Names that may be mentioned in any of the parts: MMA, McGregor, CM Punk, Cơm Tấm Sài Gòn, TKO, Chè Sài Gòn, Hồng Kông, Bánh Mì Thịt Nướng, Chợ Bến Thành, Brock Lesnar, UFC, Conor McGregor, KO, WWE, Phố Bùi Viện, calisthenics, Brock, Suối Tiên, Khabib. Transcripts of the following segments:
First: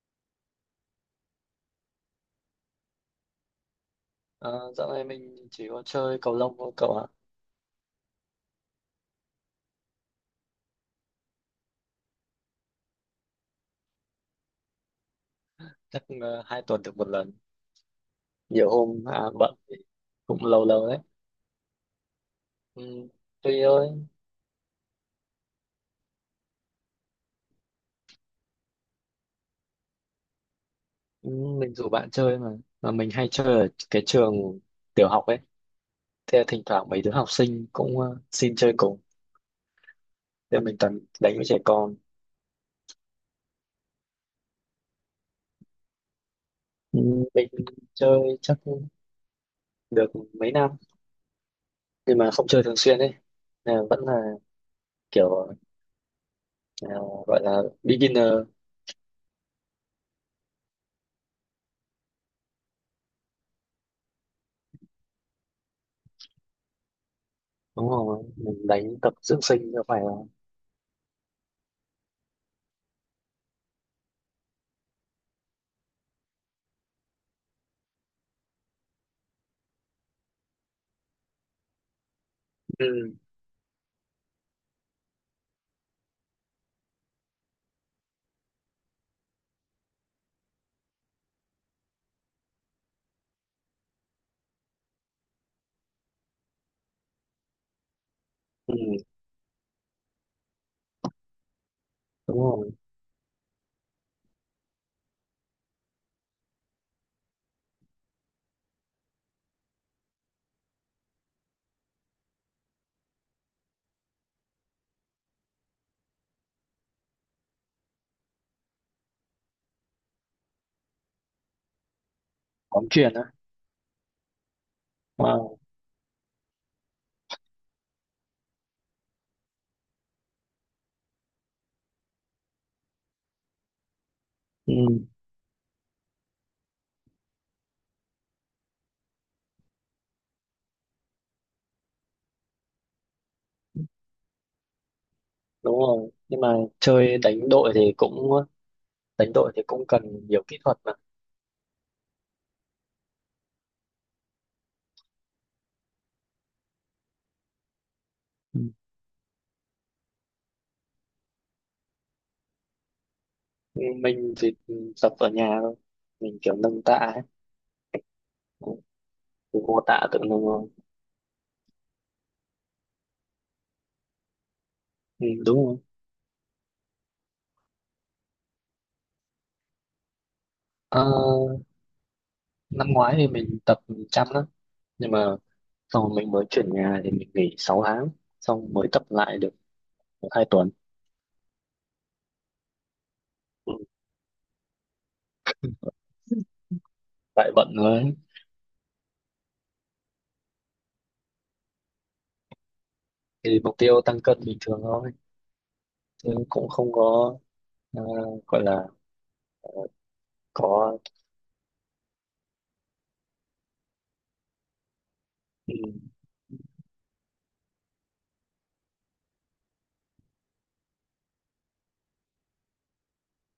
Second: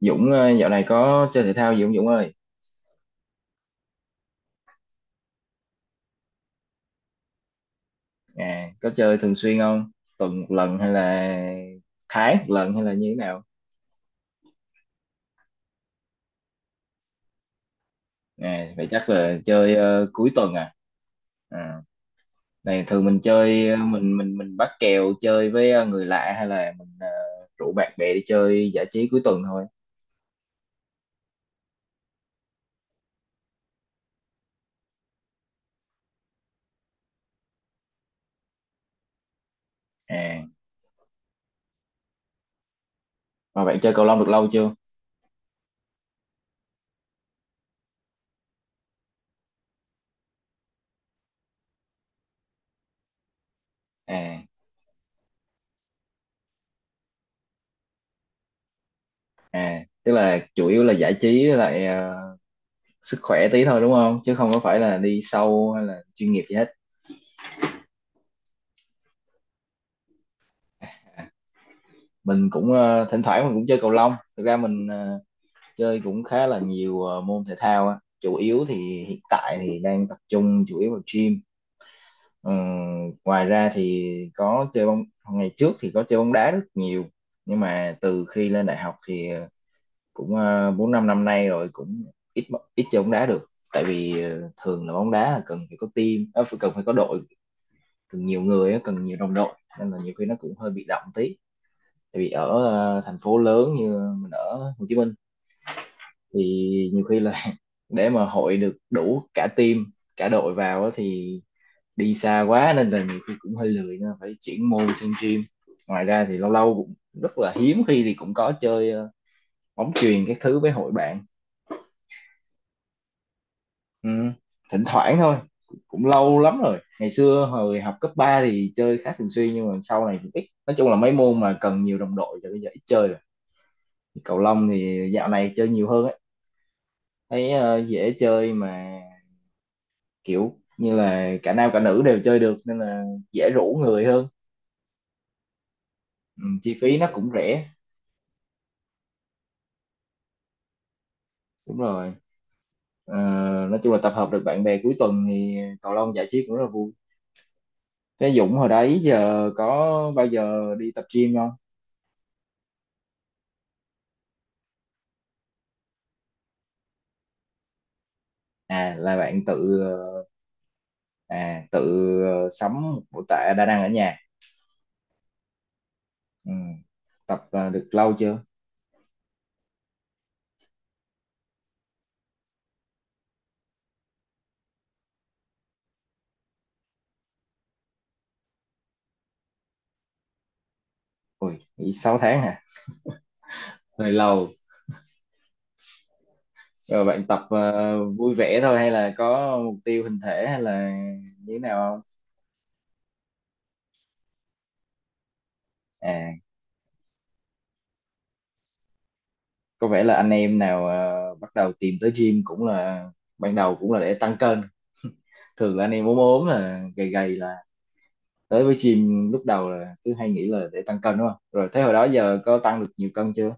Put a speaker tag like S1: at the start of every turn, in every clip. S1: Dũng, dạo này có chơi thể thao gì không Dũng ơi?
S2: Ờ, Dạo này mình chỉ có chơi cầu lông thôi cậu ạ.
S1: À, có chơi thường xuyên không? Tuần một lần hay là tháng một lần hay là như thế nào?
S2: Chắc hai tuần được một lần.
S1: À,
S2: Nhiều
S1: vậy chắc
S2: hôm à,
S1: là
S2: bận
S1: chơi
S2: thì
S1: cuối
S2: cũng
S1: tuần
S2: lâu
S1: à?
S2: lâu đấy.
S1: À? Này thường
S2: Ừ,
S1: mình
S2: tùy
S1: chơi ờ,
S2: ơi,
S1: mình mình mình bắt kèo chơi với người lạ hay là rủ bạn bè đi chơi giải trí cuối tuần thôi.
S2: ừ, mình rủ bạn chơi mà. Mà mình hay chơi ở cái trường tiểu học ấy. Thế thỉnh thoảng mấy đứa học sinh cũng xin chơi cùng.
S1: À,
S2: Thế mình toàn đánh với trẻ con.
S1: mà bạn chơi cầu lông được lâu chưa?
S2: Ừ, mình chơi chắc được mấy năm nhưng mà không chơi thường xuyên ấy. Nên là vẫn là
S1: À,
S2: kiểu ờ, gọi là beginner
S1: à, tức là chủ yếu là giải trí với lại sức khỏe tí thôi đúng không? Chứ không có phải là đi sâu hay là chuyên nghiệp gì hết.
S2: đúng không? Mình đánh tập dưỡng sinh cho phải không?
S1: Mình cũng thỉnh thoảng mình cũng chơi cầu lông. Thực ra mình chơi cũng khá là nhiều môn thể thao á, chủ yếu thì hiện tại thì đang tập trung chủ yếu vào gym. Ờ,
S2: Ừ.
S1: Ngoài ra thì có chơi bóng, ngày trước thì có chơi bóng đá rất nhiều, nhưng mà từ khi lên đại học thì bốn năm năm nay rồi cũng ít ít chơi bóng đá được. Tại vì thường là bóng đá là cần phải có team, ờ, phải cần phải có đội, cần nhiều người
S2: Ừ.
S1: á, cần nhiều đồng đội, nên là nhiều khi nó cũng hơi bị động tí. Tại vì
S2: Đúng
S1: ở
S2: rồi.
S1: thành phố lớn như mình ở Hồ Chí Minh thì nhiều khi là để mà hội được đủ cả team, cả đội vào á thì đi xa quá, nên là nhiều khi cũng hơi lười, nên là phải chuyển môn sang gym. Ngoài ra thì lâu lâu cũng rất là hiếm khi thì cũng có chơi bóng chuyền các thứ với hội bạn.
S2: Bóng chuyền á.
S1: Ừ, thỉnh thoảng thôi.
S2: Wow.
S1: Cũng lâu lắm rồi, ngày xưa hồi học cấp 3 thì chơi khá thường xuyên, nhưng mà sau này cũng ít. Nói chung là mấy môn mà cần nhiều đồng đội thì bây giờ ít chơi rồi, cầu lông
S2: Ừ,
S1: thì dạo này chơi nhiều hơn á. Thấy dễ chơi mà, kiểu như là cả nam cả nữ đều chơi được nên là dễ rủ người hơn.
S2: đúng rồi, nhưng
S1: Ừ,
S2: mà
S1: chi phí nó
S2: chơi
S1: cũng
S2: đánh
S1: rẻ.
S2: đội thì cũng đánh đội thì cũng cần nhiều kỹ thuật mà.
S1: Đúng rồi. Ờ, nói chung là tập hợp được bạn bè cuối tuần thì cầu lông giải trí cũng rất là vui. Thế Dũng
S2: Ừ,
S1: hồi đấy giờ có bao giờ đi tập gym không?
S2: mình thì tập ở nhà thôi, mình kiểu nâng tạ ấy.
S1: À là bạn
S2: Cứ
S1: tự
S2: vô tạ tự nâng thôi.
S1: à tự sắm một bộ tạ đa năng ở nhà.
S2: Ừ, đúng rồi.
S1: Ừ, tập được lâu chưa?
S2: Ờ, Năm ngoái thì mình tập chăm lắm, nhưng mà sau mình mới chuyển nhà thì mình nghỉ 6 tháng, xong mới tập lại được hai tuần.
S1: Ui, nghĩ 6 tháng hả?
S2: Ừ,
S1: Hơi lâu. Rồi bạn tập
S2: tại bận rồi,
S1: vui vẻ thôi hay là có mục tiêu hình thể hay là như thế nào không?
S2: thì mục tiêu tăng cân bình thường thôi, chứ
S1: À,
S2: cũng không có ờ, gọi là.
S1: có vẻ là anh em nào
S2: Có,
S1: bắt đầu tìm tới gym cũng là ban đầu cũng là để tăng cân.
S2: ừ.
S1: Thường là anh em ốm ốm là gầy gầy là tới với gym lúc đầu là cứ hay nghĩ là để tăng cân đúng không? Rồi thế hồi đó giờ có tăng được nhiều cân chưa?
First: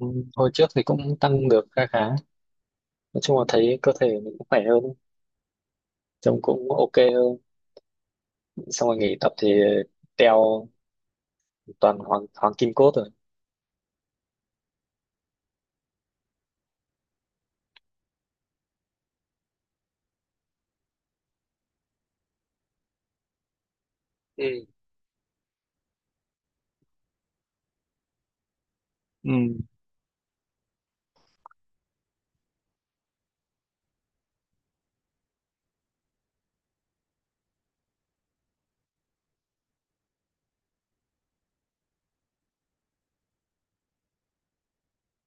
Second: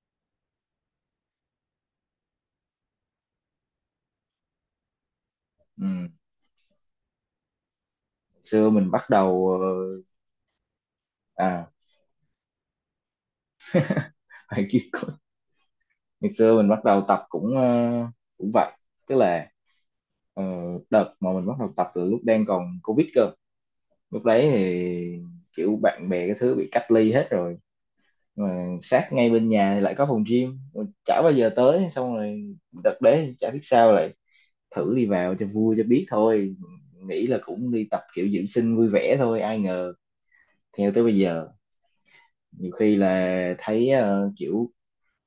S2: Ừ, hồi trước thì cũng tăng được khá khá, nói chung là thấy cơ thể mình cũng khỏe hơn,
S1: Ừ.
S2: trông cũng ok hơn.
S1: Xưa
S2: Xong
S1: mình
S2: rồi
S1: bắt
S2: nghỉ tập thì
S1: đầu
S2: teo,
S1: à
S2: toàn hoàng hoàng kim cốt rồi.
S1: phải kêu cô- ngày xưa mình bắt đầu tập cũng cũng vậy, tức là ờ, đợt mà mình bắt đầu tập từ lúc đang còn Covid cơ. Lúc đấy
S2: Ừ.
S1: thì kiểu bạn bè cái thứ bị cách ly hết rồi, mà sát ngay
S2: Ừ.
S1: bên nhà thì lại có phòng gym chả bao giờ tới. Xong rồi đợt đấy chả biết sao lại thử đi vào cho vui cho biết thôi, nghĩ là cũng đi tập kiểu dưỡng sinh vui vẻ thôi, ai ngờ theo tới bây giờ. Nhiều khi là thấy kiểu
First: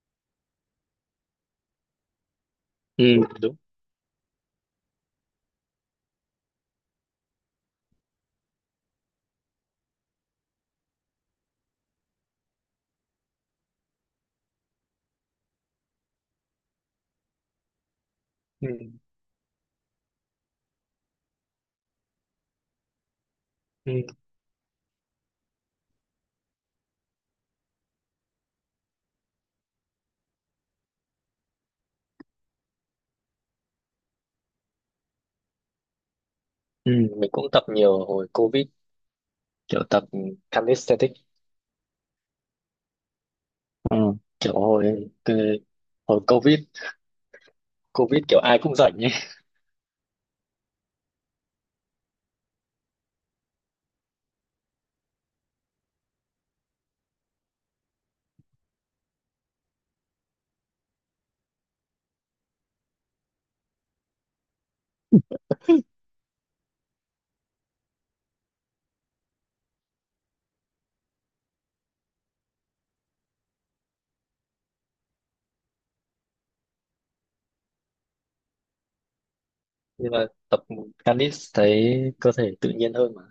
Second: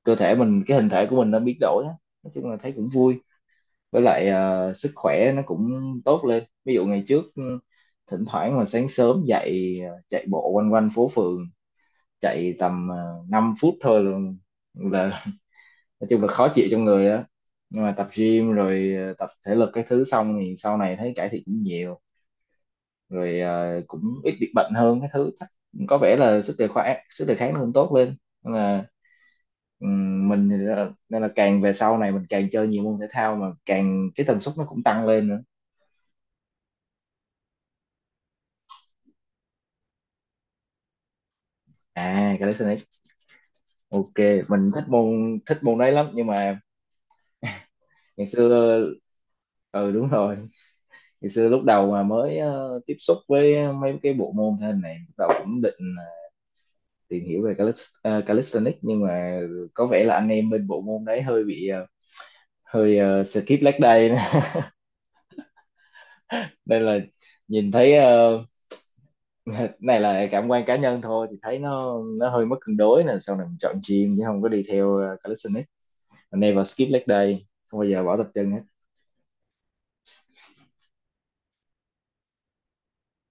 S1: cơ thể mình, cái hình thể của mình nó biến đổi á, nói chung là thấy cũng
S2: Ừ,
S1: vui.
S2: đúng.
S1: Với lại sức khỏe nó cũng tốt lên. Ví dụ ngày trước ừ, thỉnh thoảng mà sáng sớm dậy chạy bộ quanh quanh phố phường, chạy tầm 5 phút thôi luôn, là nói chung là khó chịu trong người á. Nhưng mà tập gym
S2: Ừ.
S1: rồi tập thể lực cái thứ xong thì sau này thấy cải thiện cũng nhiều. Rồi
S2: Ừ.
S1: cũng ít bị bệnh hơn cái thứ, chắc có vẻ là sức đề kháng nó cũng tốt lên, nên là mình thì đó- nên là càng về sau này mình càng chơi nhiều môn thể thao, mà càng cái tần suất nó cũng tăng lên nữa.
S2: Ừ. Mình cũng tập nhiều hồi covid, kiểu tập calisthenics.
S1: À, calisthenics,
S2: Ừ.
S1: ok.
S2: Kiểu
S1: Mình thích môn đấy lắm,
S2: hồi
S1: nhưng mà
S2: covid covid
S1: ngày
S2: kiểu
S1: xưa
S2: ai cũng rảnh ấy.
S1: ừ đúng rồi, thì xưa lúc đầu mà mới tiếp xúc với mấy cái bộ môn thể hình này, lúc đầu cũng định tìm hiểu về calist, calisthenics, nhưng mà có vẻ là anh em bên bộ môn đấy hơi bị skip leg day nên là nhìn thấy này là cảm quan cá nhân thôi, thì thấy nó hơi mất cân đối nên sau này mình chọn gym chứ không có đi theo calisthenics. Never skip leg day, không bao giờ bỏ tập chân hết.
S2: Nhưng mà tập calis thấy cơ thể tự nhiên hơn mà.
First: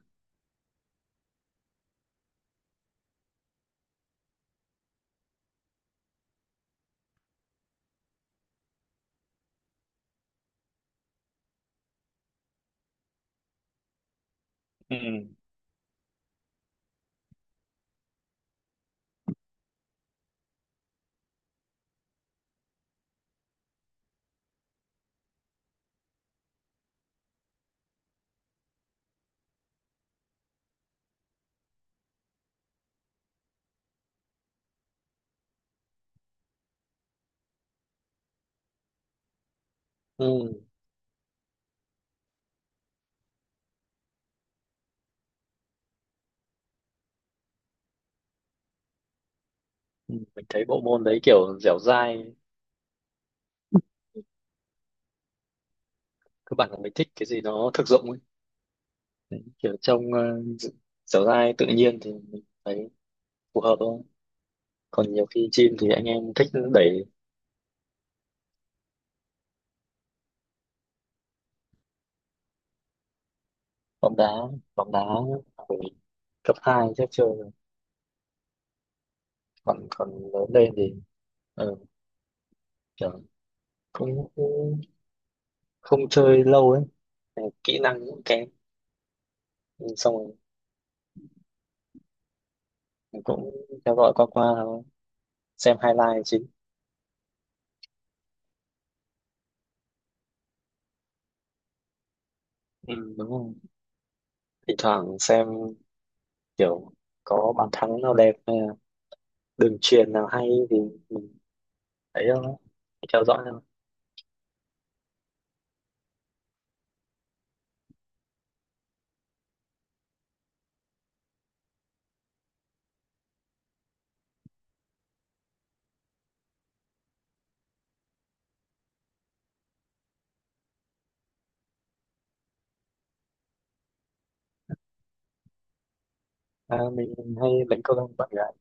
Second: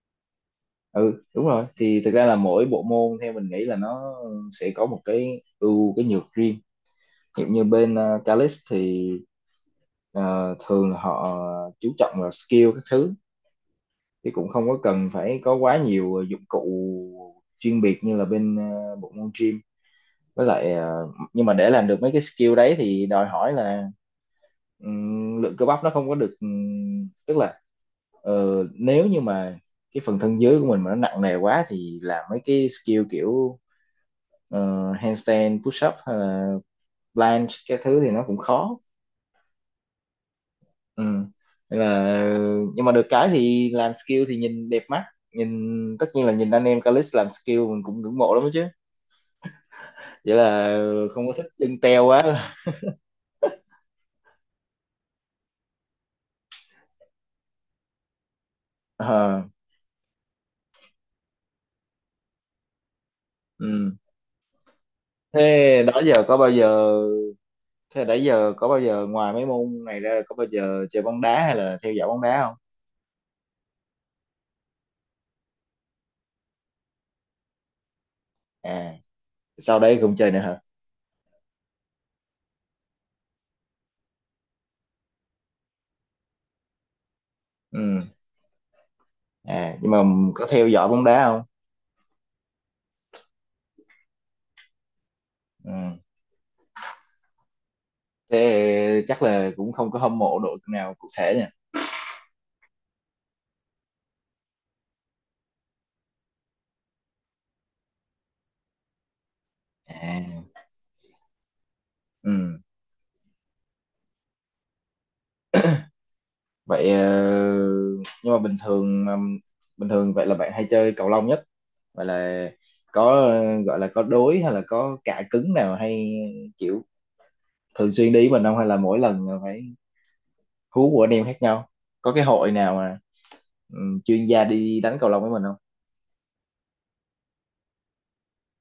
S1: Ừ đúng rồi, thì thực ra là mỗi bộ môn theo mình nghĩ là nó sẽ có một cái ưu cái nhược riêng. Hiện như bên Calix thì ờ, thường là họ chú trọng vào skill các thứ, thì cũng không có
S2: Ừ.
S1: cần phải có quá nhiều dụng cụ chuyên biệt như là bên bộ môn gym. Với lại nhưng mà để làm được mấy cái skill đấy thì đòi hỏi là lượng cơ bắp nó không có được, tức là nếu như mà cái phần thân dưới của mình mà nó nặng nề quá thì làm mấy cái skill kiểu handstand push up hay là planche cái thứ thì nó cũng khó.
S2: Ừ.
S1: Ừ. Nên là nhưng mà được cái thì làm skill thì nhìn đẹp mắt, nhìn tất nhiên là nhìn anh em Calix làm skill mình cũng ngưỡng mộ lắm đó chứ.
S2: Ừ,
S1: Vậy
S2: mình thấy
S1: là
S2: bộ môn đấy
S1: không có thích
S2: kiểu dẻo
S1: chân teo quá
S2: dai, cơ bản là mình thích cái gì nó thực dụng ấy. Đấy,
S1: Ờ,
S2: kiểu trong dẻo dai tự nhiên thì mình thấy phù hợp
S1: ừ.
S2: thôi, còn nhiều khi chim
S1: Thế
S2: thì
S1: đó
S2: anh
S1: giờ
S2: em
S1: có
S2: thích
S1: bao giờ
S2: đẩy.
S1: thế nãy giờ có bao giờ ngoài mấy môn này ra có bao giờ chơi bóng đá hay là theo dõi bóng đá không?
S2: Bóng đá, bóng đá hồi cấp 2 chắc chơi rồi.
S1: À, sau
S2: Còn
S1: đây
S2: Còn
S1: cũng chơi nữa
S2: lớn
S1: hả?
S2: lên thì ờ, kiểu cũng cũng không chơi lâu ấy. Kỹ năng
S1: Ừ.
S2: cũng kém.
S1: À, nhưng
S2: Nhưng
S1: mà
S2: xong rồi
S1: có theo dõi bóng đá không?
S2: mình cũng theo dõi qua qua thôi,
S1: Ừ.
S2: xem highlight chính.
S1: Thế chắc là cũng không có hâm mộ đội nào cụ thể nha?
S2: Ừ, đúng không. Thỉnh thoảng xem kiểu có bàn thắng nào đẹp hay là đường truyền
S1: À,
S2: nào hay thì mình thấy
S1: ừ.
S2: theo dõi thôi.
S1: Vậy nhưng mà bình thường vậy là bạn hay chơi cầu lông nhất, vậy là có gọi là có đối hay là có cạ cứng nào hay chịu thường xuyên đi với mình không, hay là mỗi lần là phải hú của anh em khác nhau? Có cái hội nào mà chuyên gia đi đánh cầu lông với mình không?
S2: À, mình hay đánh cầu lông với bạn gái.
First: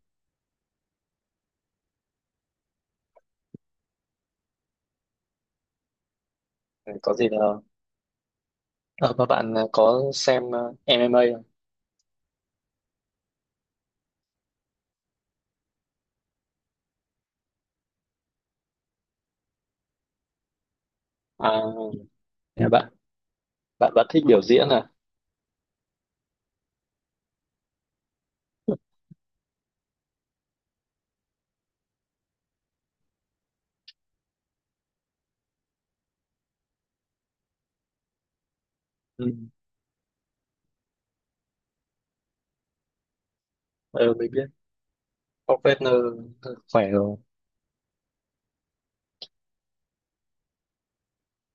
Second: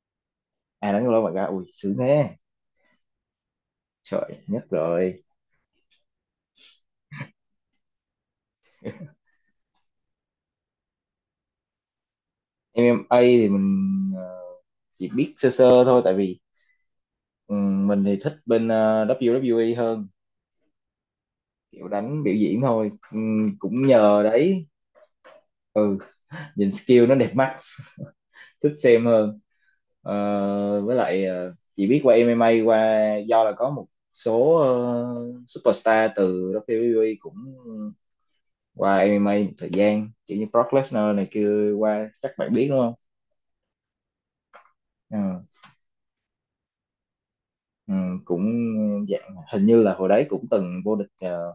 S1: À đánh cầu lông bạn ra ui sướng thế, trời nhất rồi.
S2: Ừ, có gì là. À, mà bạn có xem MMA không?
S1: MMA thì mình ờ, chỉ biết sơ sơ thôi, tại vì mình thì thích bên WWE hơn,
S2: À,
S1: kiểu đánh biểu diễn
S2: nhà
S1: thôi.
S2: bạn
S1: Cũng
S2: bạn bạn
S1: nhờ
S2: thích biểu
S1: đấy,
S2: diễn à?
S1: ừ, nhìn skill nó đẹp mắt thích xem hơn. Ờ, với lại chỉ biết qua MMA, qua do là có một số superstar từ WWE cũng qua
S2: Ừ.
S1: MMA một thời gian kiểu như Brock Lesnar này kia qua, chắc bạn biết đúng không?
S2: Ừ, mình biết
S1: Ừ,
S2: Brock, khỏe rồi.
S1: ừ, cũng dạng hình như là hồi đấy cũng từng vô địch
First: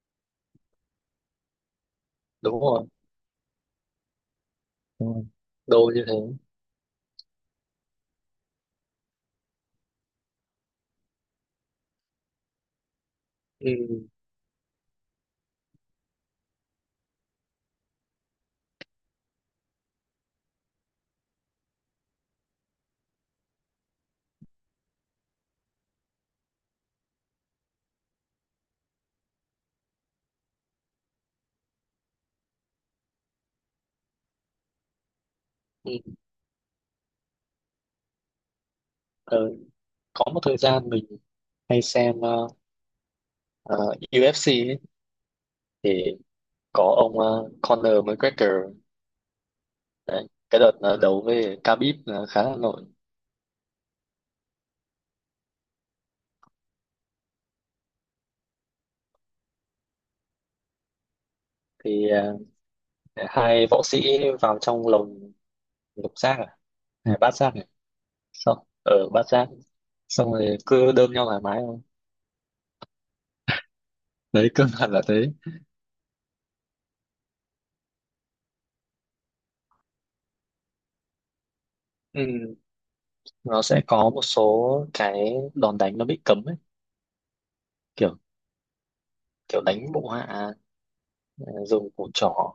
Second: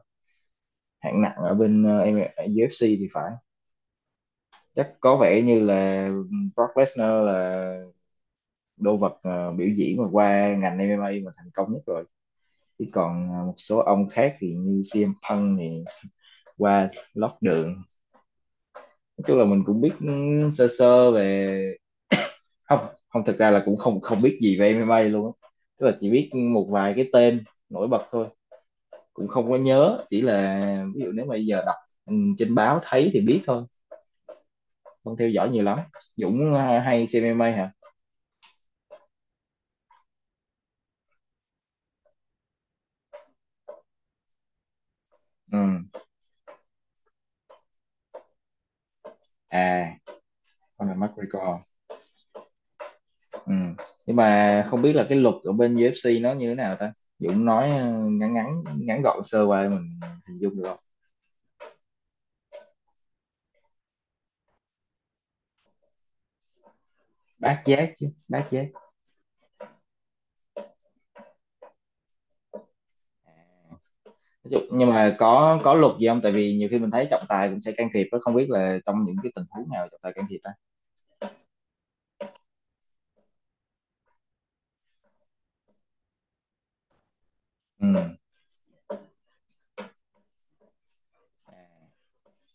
S1: hạng nặng ở bên
S2: Đúng
S1: UFC
S2: rồi,
S1: thì phải, chắc
S2: đúng
S1: có
S2: rồi.
S1: vẻ như
S2: Đồ như
S1: là
S2: thế.
S1: Brock Lesnar là đô vật biểu diễn mà qua ngành MMA mà thành công nhất rồi. Chứ còn một
S2: Ừ.
S1: số ông khác thì như CM Punk thì qua lót đường. Nói chung là mình cũng biết ừ, sơ sơ về không, không thực ra là cũng không không biết gì về MMA luôn á, tức là chỉ biết một vài cái tên nổi bật thôi, cũng không có nhớ, chỉ là ví dụ nếu mà giờ đọc ừ, trên báo thấy thì biết thôi, không theo dõi nhiều lắm.
S2: Ừ.
S1: Dũng hay xem MMA hả?
S2: Ờ, có một thời gian mình hay xem ờ, UFC ấy,
S1: Ừ.
S2: thì có ông Conor McGregor.
S1: À,
S2: Đấy, cái đợt
S1: con là
S2: đấu
S1: McGregor.
S2: với Khabib là khá là nổi.
S1: Ừ. Nhưng mà không biết là cái luật ở bên UFC nó như thế nào ta. Dũng nói ờ, ngắn ngắn ngắn gọn sơ qua để mình hình dung được không?
S2: Thì hai võ sĩ vào trong lồng lục giác à hay bát giác
S1: Bát
S2: này.
S1: giác, chứ bát
S2: Xong
S1: giác.
S2: ở bát giác, xong rồi cứ đơm nhau thoải mái thôi,
S1: Nói
S2: đấy cơ
S1: chung- nhưng
S2: bản là
S1: mà
S2: thế.
S1: có luật gì không, tại vì nhiều khi mình thấy trọng tài cũng sẽ can thiệp đó, không biết là trong những cái tình huống nào trọng tài can thiệp ta?
S2: Ừ, nó sẽ có một số cái đòn đánh nó bị cấm ấy,
S1: Ừ.
S2: kiểu kiểu đánh bộ hạ,
S1: À,
S2: dùng củ trỏ,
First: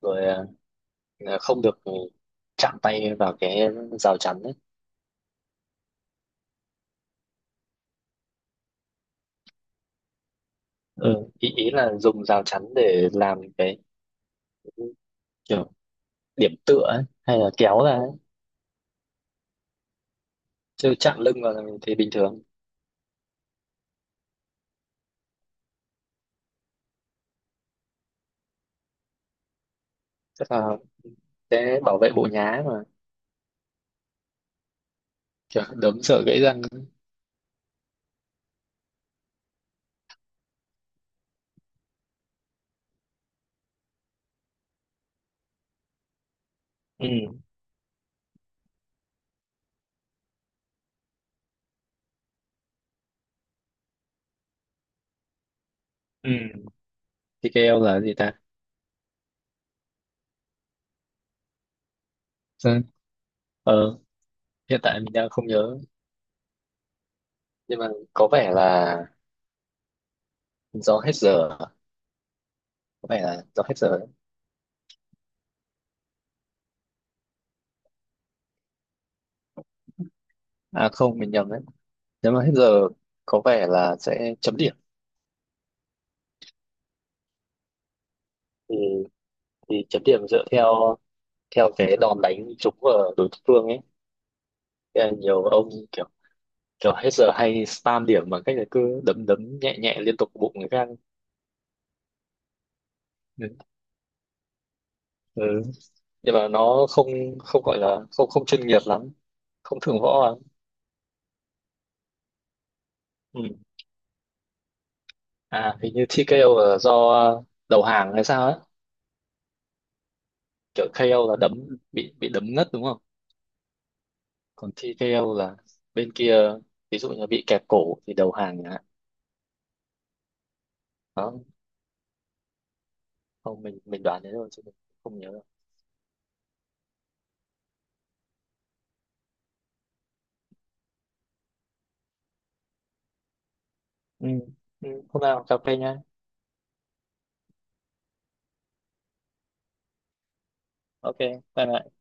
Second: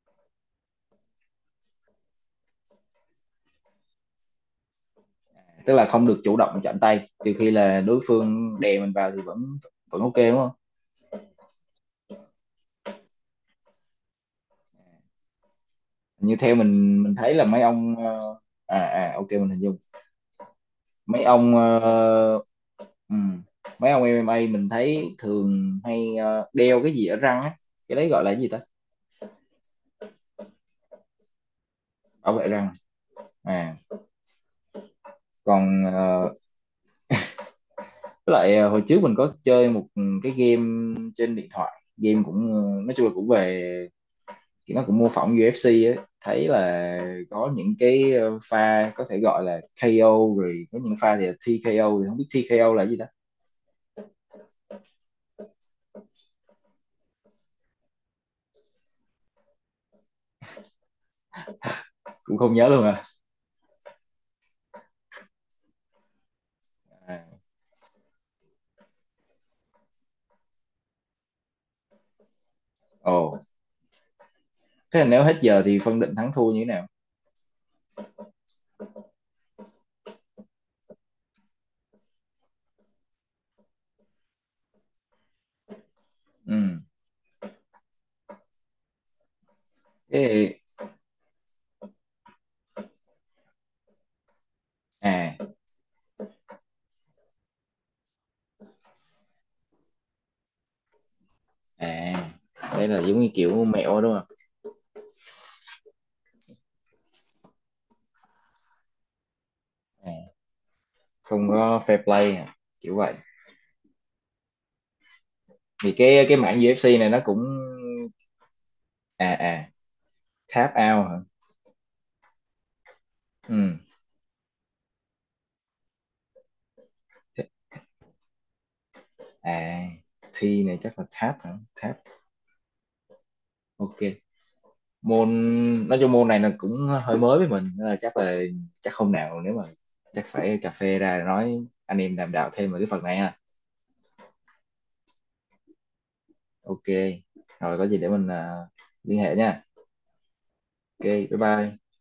S2: rồi ờ, không được chạm tay vào cái rào chắn ấy.
S1: à, tức là không được chủ động chạm tay, trừ khi là đối phương đè mình vào thì vẫn vẫn ok đúng không?
S2: Ừ, ý ý là dùng rào chắn để làm cái kiểu
S1: Như
S2: điểm
S1: theo
S2: tựa ấy,
S1: mình thấy
S2: hay
S1: là
S2: là
S1: mấy
S2: kéo ra
S1: ông
S2: ấy.
S1: à à ok mình hình dung
S2: Chứ chạm
S1: mấy
S2: lưng vào
S1: ông
S2: thì bình thường.
S1: Ừ. Mấy ông MMA mình thấy thường hay đeo cái gì ở răng á, cái đấy gọi là cái gì ta?
S2: Tức là sẽ bảo vệ bộ
S1: Bảo vệ
S2: nhá
S1: răng.
S2: mà.
S1: À,
S2: Kiểu
S1: còn
S2: đấm sợ gãy răng.
S1: với lại hồi trước mình có chơi một cái game trên điện thoại, game cũng nói chung là cũng về, nó cũng mô phỏng UFC ấy, thấy là
S2: Ừ,
S1: có những cái pha có thể gọi là KO, rồi có những pha thì là TKO, thì không biết TKO là cái gì ta,
S2: ừ. TKL là gì ta?
S1: cũng không nhớ
S2: Dạ.
S1: luôn à.
S2: ờ Hiện tại mình đang không nhớ,
S1: À.
S2: nhưng mà có vẻ là do hết giờ. Có vẻ
S1: Ồ,
S2: là do hết giờ đấy.
S1: thế là nếu hết giờ thì phân định thắng thua như thế nào?
S2: À không, mình nhầm đấy. Nếu mà hết giờ có vẻ là sẽ chấm điểm.
S1: Ừ.
S2: Thì, chấm điểm dựa
S1: Thế,
S2: theo theo cái đòn đánh trúng vào đối phương ấy. Thế là
S1: à
S2: nhiều ông kiểu kiểu hết giờ hay spam điểm bằng cách là cứ đấm đấm nhẹ nhẹ liên tục bụng người khác.
S1: à, đấy là giống như
S2: Ừ.
S1: kiểu mẹo đúng không?
S2: Ừ. Nhưng mà nó không không gọi là không không chuyên nghiệp lắm, không thượng võ
S1: À,
S2: lắm.
S1: không có fair play à, kiểu vậy?
S2: Ừ. À,
S1: Thì
S2: hình như
S1: cái mảng
S2: TKO là
S1: UFC
S2: do
S1: này nó cũng
S2: đầu hàng hay sao ấy.
S1: à à tap
S2: Kiểu
S1: out hả?
S2: KO là đấm bị đấm ngất đúng không?
S1: Ừ.
S2: Còn TKO là bên kia ví dụ như bị kẹp cổ thì đầu hàng chẳng hạn.
S1: À, T này chắc là tap
S2: Đó,
S1: hả, tap.
S2: không
S1: Ok,
S2: mình đoán thế thôi chứ mình không nhớ
S1: môn
S2: đâu.
S1: nói chung môn này là cũng hơi mới với mình, nên là chắc hôm nào nếu mà chắc phải cà phê ra nói, anh em đàm đạo thêm về cái phần này ha.
S2: Ừ. Ừ, hôm nào cà phê nhá.
S1: Ok, rồi có gì để mình liên hệ nha. Ok,
S2: Ok,
S1: bye
S2: bye
S1: bye.
S2: bye.